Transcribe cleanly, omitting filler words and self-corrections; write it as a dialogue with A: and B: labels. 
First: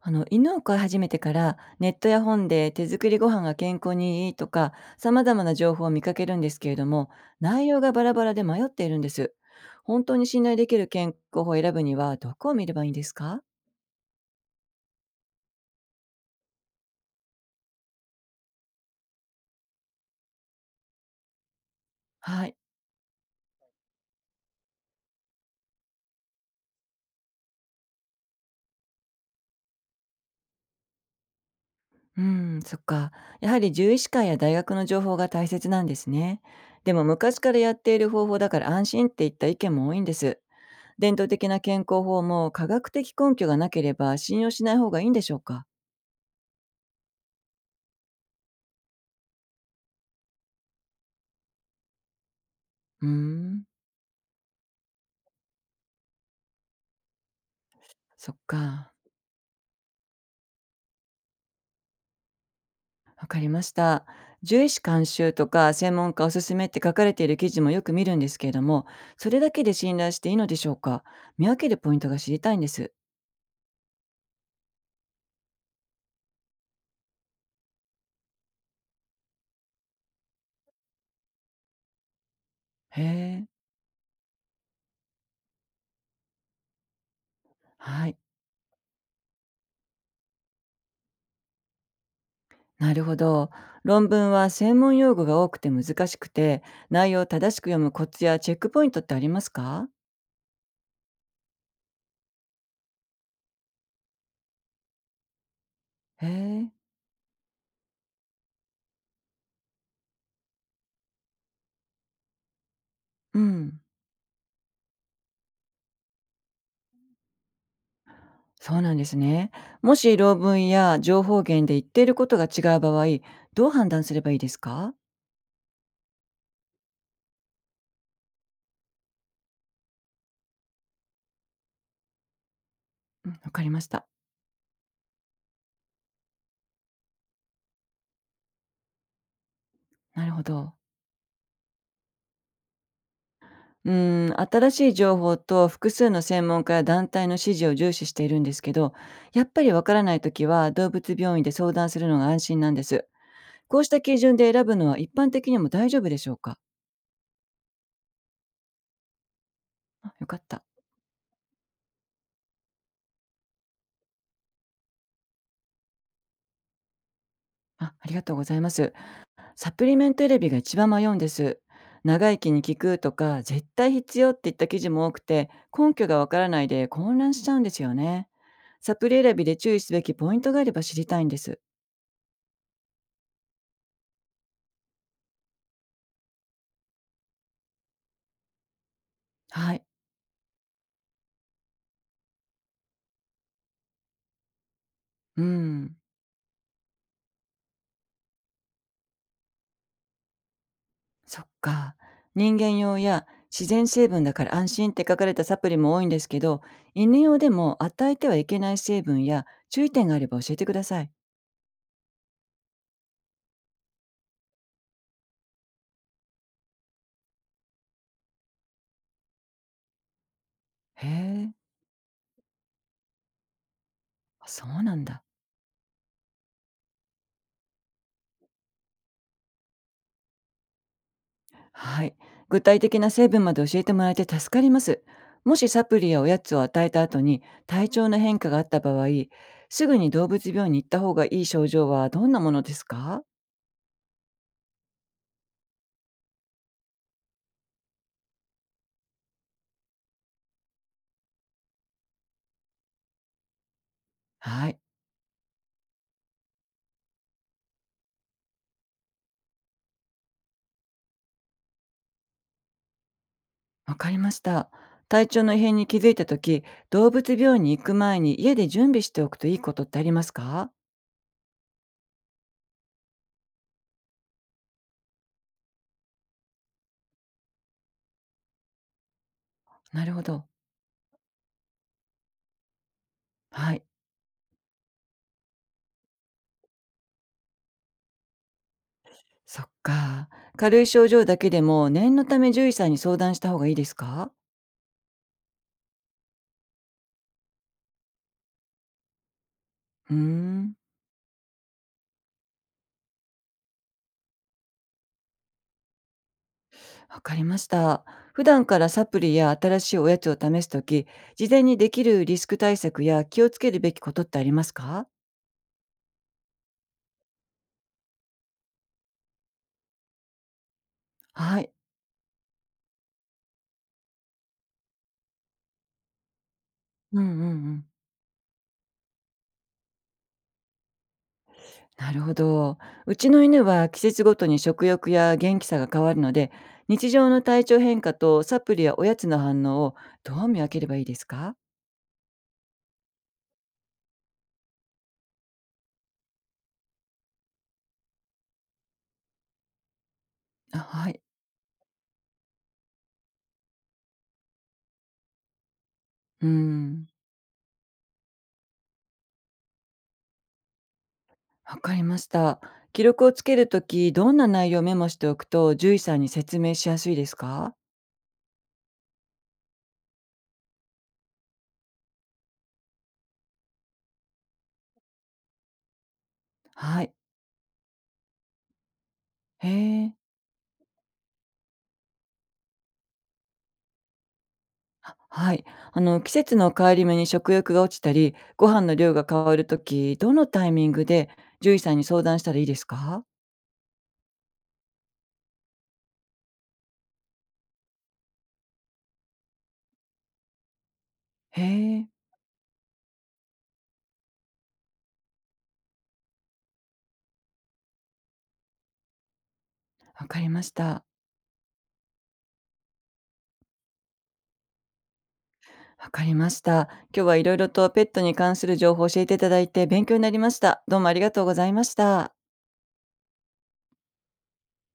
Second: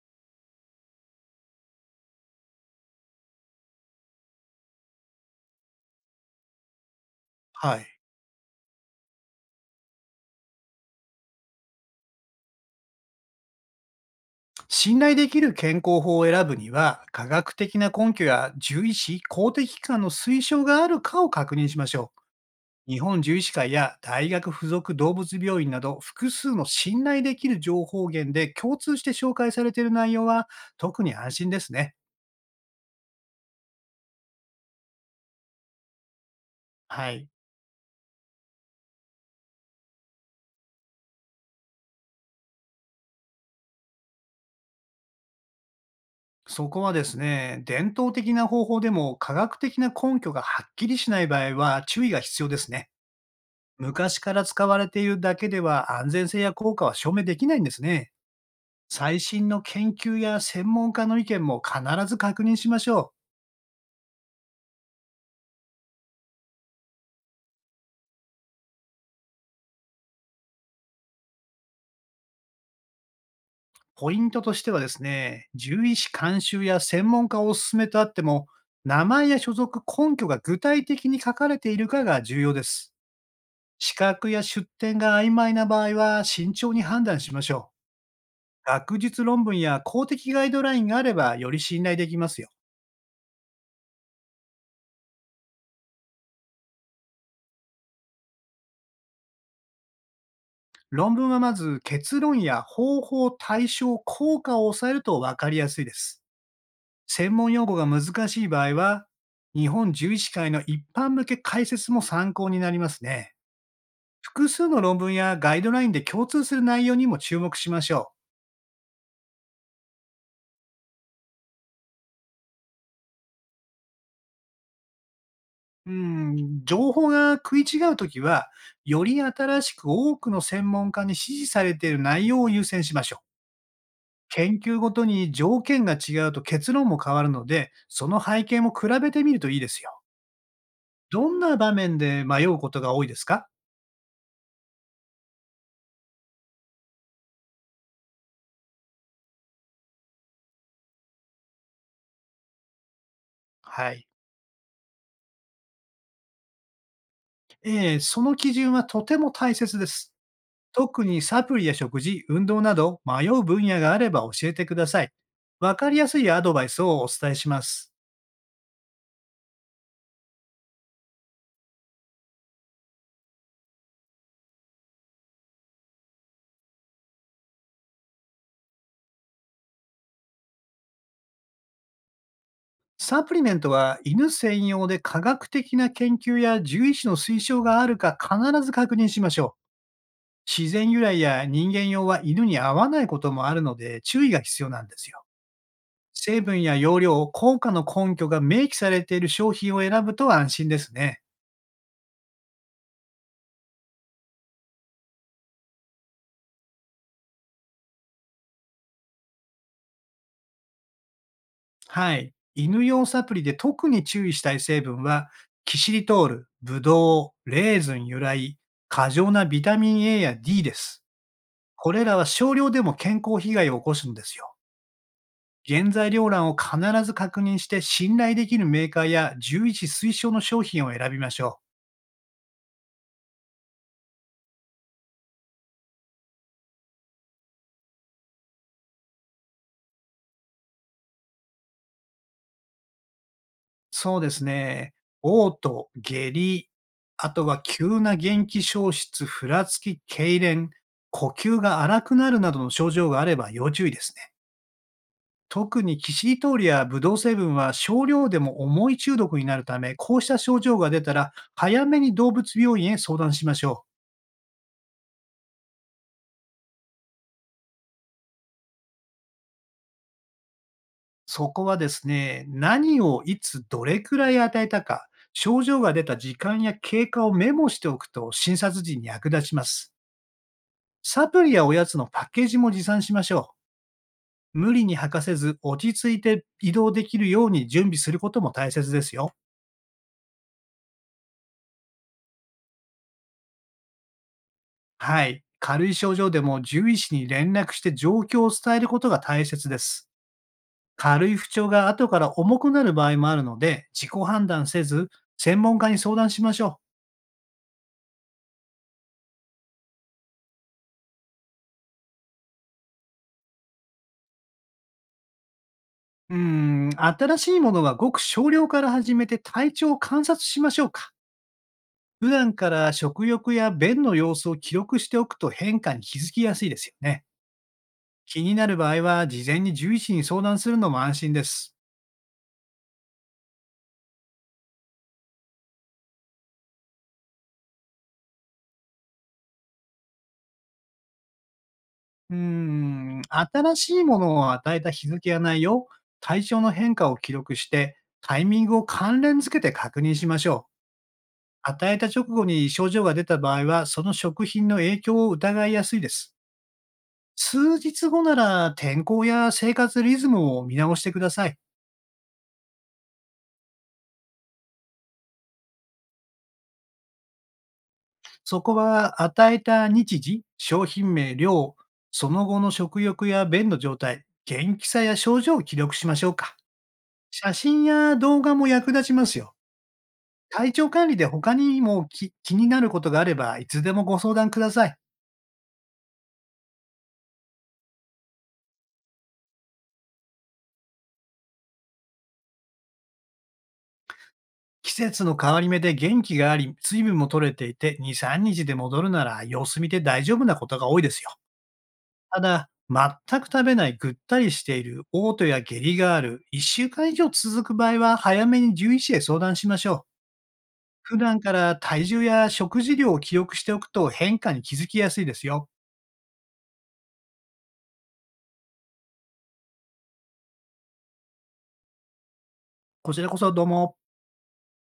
A: 犬を飼い始めてからネットや本で手作りご飯が健康にいいとか様々な情報を見かけるんですけれども、内
B: は
A: 容
B: い。
A: がバラバラで迷っているんです。本当に信頼できる健康法を選ぶにはどこを見ればいいんですか？
B: 信頼できる健康法を選ぶには、科学的な根拠や獣医師、公的機関の推奨があるかを確認しましょう。
A: はい。
B: 日本獣医師会や大学附属動物病院など、複数の信頼できる情報源で共通して紹介されている内容は、特に安心ですね。
A: うん、そっか。やはり獣医師会や大学の情報が大切なんですね。でも
B: はい。
A: 昔からやっている方法だから安心っていった意見も多いんです。伝統的な健康法も科学的根拠がなければ信用しない方がいいんでしょうか？
B: そこはですね、伝統的な方法でも科学的な根拠がはっきりしない場合は注意が必要ですね。
A: うーん。
B: 昔から使われているだけでは安全性や効果は証明できないんですね。
A: そっか。
B: 最新の研究や専門家の意見も必ず確認しましょう。
A: わかりました。獣医師監修とか専門家おすすめって書かれている記事もよく見るんですけれども、それだけで信頼していいのでしょうか？見分けるポイントが知りたいんです。
B: ポイントとしてはですね、獣医師監修や専門家をお勧めとあっても、名前や所属根拠が具体的に書かれているかが重要です。
A: へえ。
B: 資格や出典が曖昧な場合は慎重に判断しましょう。
A: はい。
B: 学術論文や公的ガイドラインがあればより信頼できますよ。
A: なるほど。論文は専門用語が多くて難しくて、内容を正しく読むコツやチェックポイントってありますか？
B: 論文はまず結論や方法、対象、効果を抑えると分かりやすいです。
A: へえ。
B: 専門用語が難しい場合は、日本獣医師会の一般向け解説も参考になりますね。
A: うん。
B: 複数の論文やガイドラインで共通する内容にも注目しましょ
A: そうなんですね。もし論文や情報源で言っていることが違う場合、どう判断すればいいですか？
B: う。うん、情報が食い違うときは、より新しく多くの専門家に支持されている内容を優先しましょ
A: う
B: う。
A: ん、わかりました。
B: 研究ごとに条件が違うと結論も変わるので、その背景も比べてみるといいですよ。
A: なるほど。
B: どんな場面で迷うことが多いですか？
A: うん、新しい情報と複数の専門家や団体の指示を重視しているんですけど、やっぱりわからないときは動物病院で相談するのが安心なんです。こうし
B: は
A: た
B: い。
A: 基準で選ぶのは一般的にも大丈夫でしょうか？
B: ええ、その基準はとても大切です。
A: あ、よかった。
B: 特にサプリや食事、運動など迷う分野があれば教えてください。わかりやすいアドバイスをお伝えしま
A: あ、
B: す。
A: ありがとうございます。サプリメント選びが一番迷うんです。長生きに効くとか、絶対必要っていった記事も多くて、根拠がわからないで混乱しちゃうんですよね。サプリ選びで注意すべきポイントがあれば知りたいんです。
B: サプリメントは犬専用で科学的な研究や獣医師の推奨があるか必ず確認しましょう。
A: はい。
B: 自然由来や人間用は犬に合わないこともあるので注意が必要なんですよ。
A: うん。
B: 成分や容量、効果の根拠が明記されている商品を選ぶと安心ですね。
A: そっか。人間用や自然成分だから安心って書かれたサプリも多いんですけど、犬用でも与えてはいけない成分や注意点があれば教えてください。
B: はい。犬用サプリで特に注意したい成分は、キシリトール、ブドウ、レーズン由来、過剰なビタミン A や D です。
A: へえ、
B: これらは少量でも健康被害を起こすんです
A: あ、
B: よ。
A: そうなんだ。
B: 原材料欄を必ず確認して信頼できるメーカーや獣医師推奨の商品を選びましょう。
A: はい。具体的な成分まで教えてもらえて助かります。もしサプリやおやつを与えた後に体調の変化があった場合、すぐに動物病院に行った方がいい症状はどんなものですか？
B: そうですね。嘔吐、下痢、あとは急な元気消失、ふらつき、痙攣、呼吸が荒くなるなどの症状があれば要注意ですね。
A: はい。
B: 特にキシリトールやブドウ成分は少量でも重い中毒になるため、こうした症状が出たら、早めに動物病院へ相談しましょう。
A: わかりました。体調の異変に気づいた時、動物病院に行く前に家で準備しておくといいことってありますか？
B: そこはですね、何をいつどれくらい与えたか、症状が出た時間や経過をメモしておくと診察時に役立ちます。
A: なるほど。
B: サプリやおやつのパッケージも持参しましょ
A: はい。
B: う。無理に吐かせず落ち着いて移動できるように準備することも大切ですよ。
A: そっか。軽い症状だけでも念のため獣医さんに相談した方がいいですか？
B: はい。軽い症状でも獣医師に連絡して状況を伝えることが大切です。
A: うーん。
B: 軽い不調が後から重くなる場合もあるので、自己判断せず、専門家に相談しましょ
A: わかりました。普段からサプリや新しいおやつを試すとき、事前にできるリスク対策や気をつけるべきことってありますか？
B: う。新しいものはごく少量から始めて体調を観察しましょうか。
A: はい。
B: 普段から食欲や便の様子を記録しておくと変化に気づきやすいですよ
A: う
B: ね。
A: んうんうん。
B: 気になる場合は、事前に獣医師に相談するのも安心です。
A: なるほど。うちの犬は季節ごとに食欲や元気さが変わるので、日常の体調変化とサプリやおやつの反応をどう見分ければいいですか？
B: うーん、新しいものを与えた日付や内容、体調の変化を記録して、タイミングを関連付けて確認しましょう。
A: あ、はい。
B: 与えた直後に症状が出た場合は、その食品の影響を疑いやすいです。
A: うん。
B: 数日後なら天候や生活リズムを見直してください。
A: わかりました。記録をつけるとき、どんな内容をメモしておくと、獣医さんに説明しやすいですか？
B: そこは与えた日時、商品名、量、その後の食欲や便の状態、元気さや症状を記録しましょうか。
A: はい。
B: 写真や動画も役立ちますよ。
A: へえ。
B: 体調管理で他にもき気になることがあれば、いつでもご相談ください。
A: はい。あの、季節の変わり目に食欲が落ちたり、ご飯の量が変わるとき、どのタイミングで獣医さんに相談したらいいですか？
B: 季節の変わり目で元気があり、水分も取れていて、2、3日で戻るなら様子見て大丈夫なことが多いですよ。
A: へえ。
B: ただ、全く食べない、ぐったりしている、嘔吐や下痢がある、1週間以上続く場合は、早めに獣医師へ相談しましょう。
A: わかりました。
B: 普段から体重や食事量を記録しておくと変化に気づきやすいですよ。
A: わかりました。今日はいろいろとペットに関する情報を教えていただいて勉強になりました。どうもありがとうございました。
B: こちらこそどうも。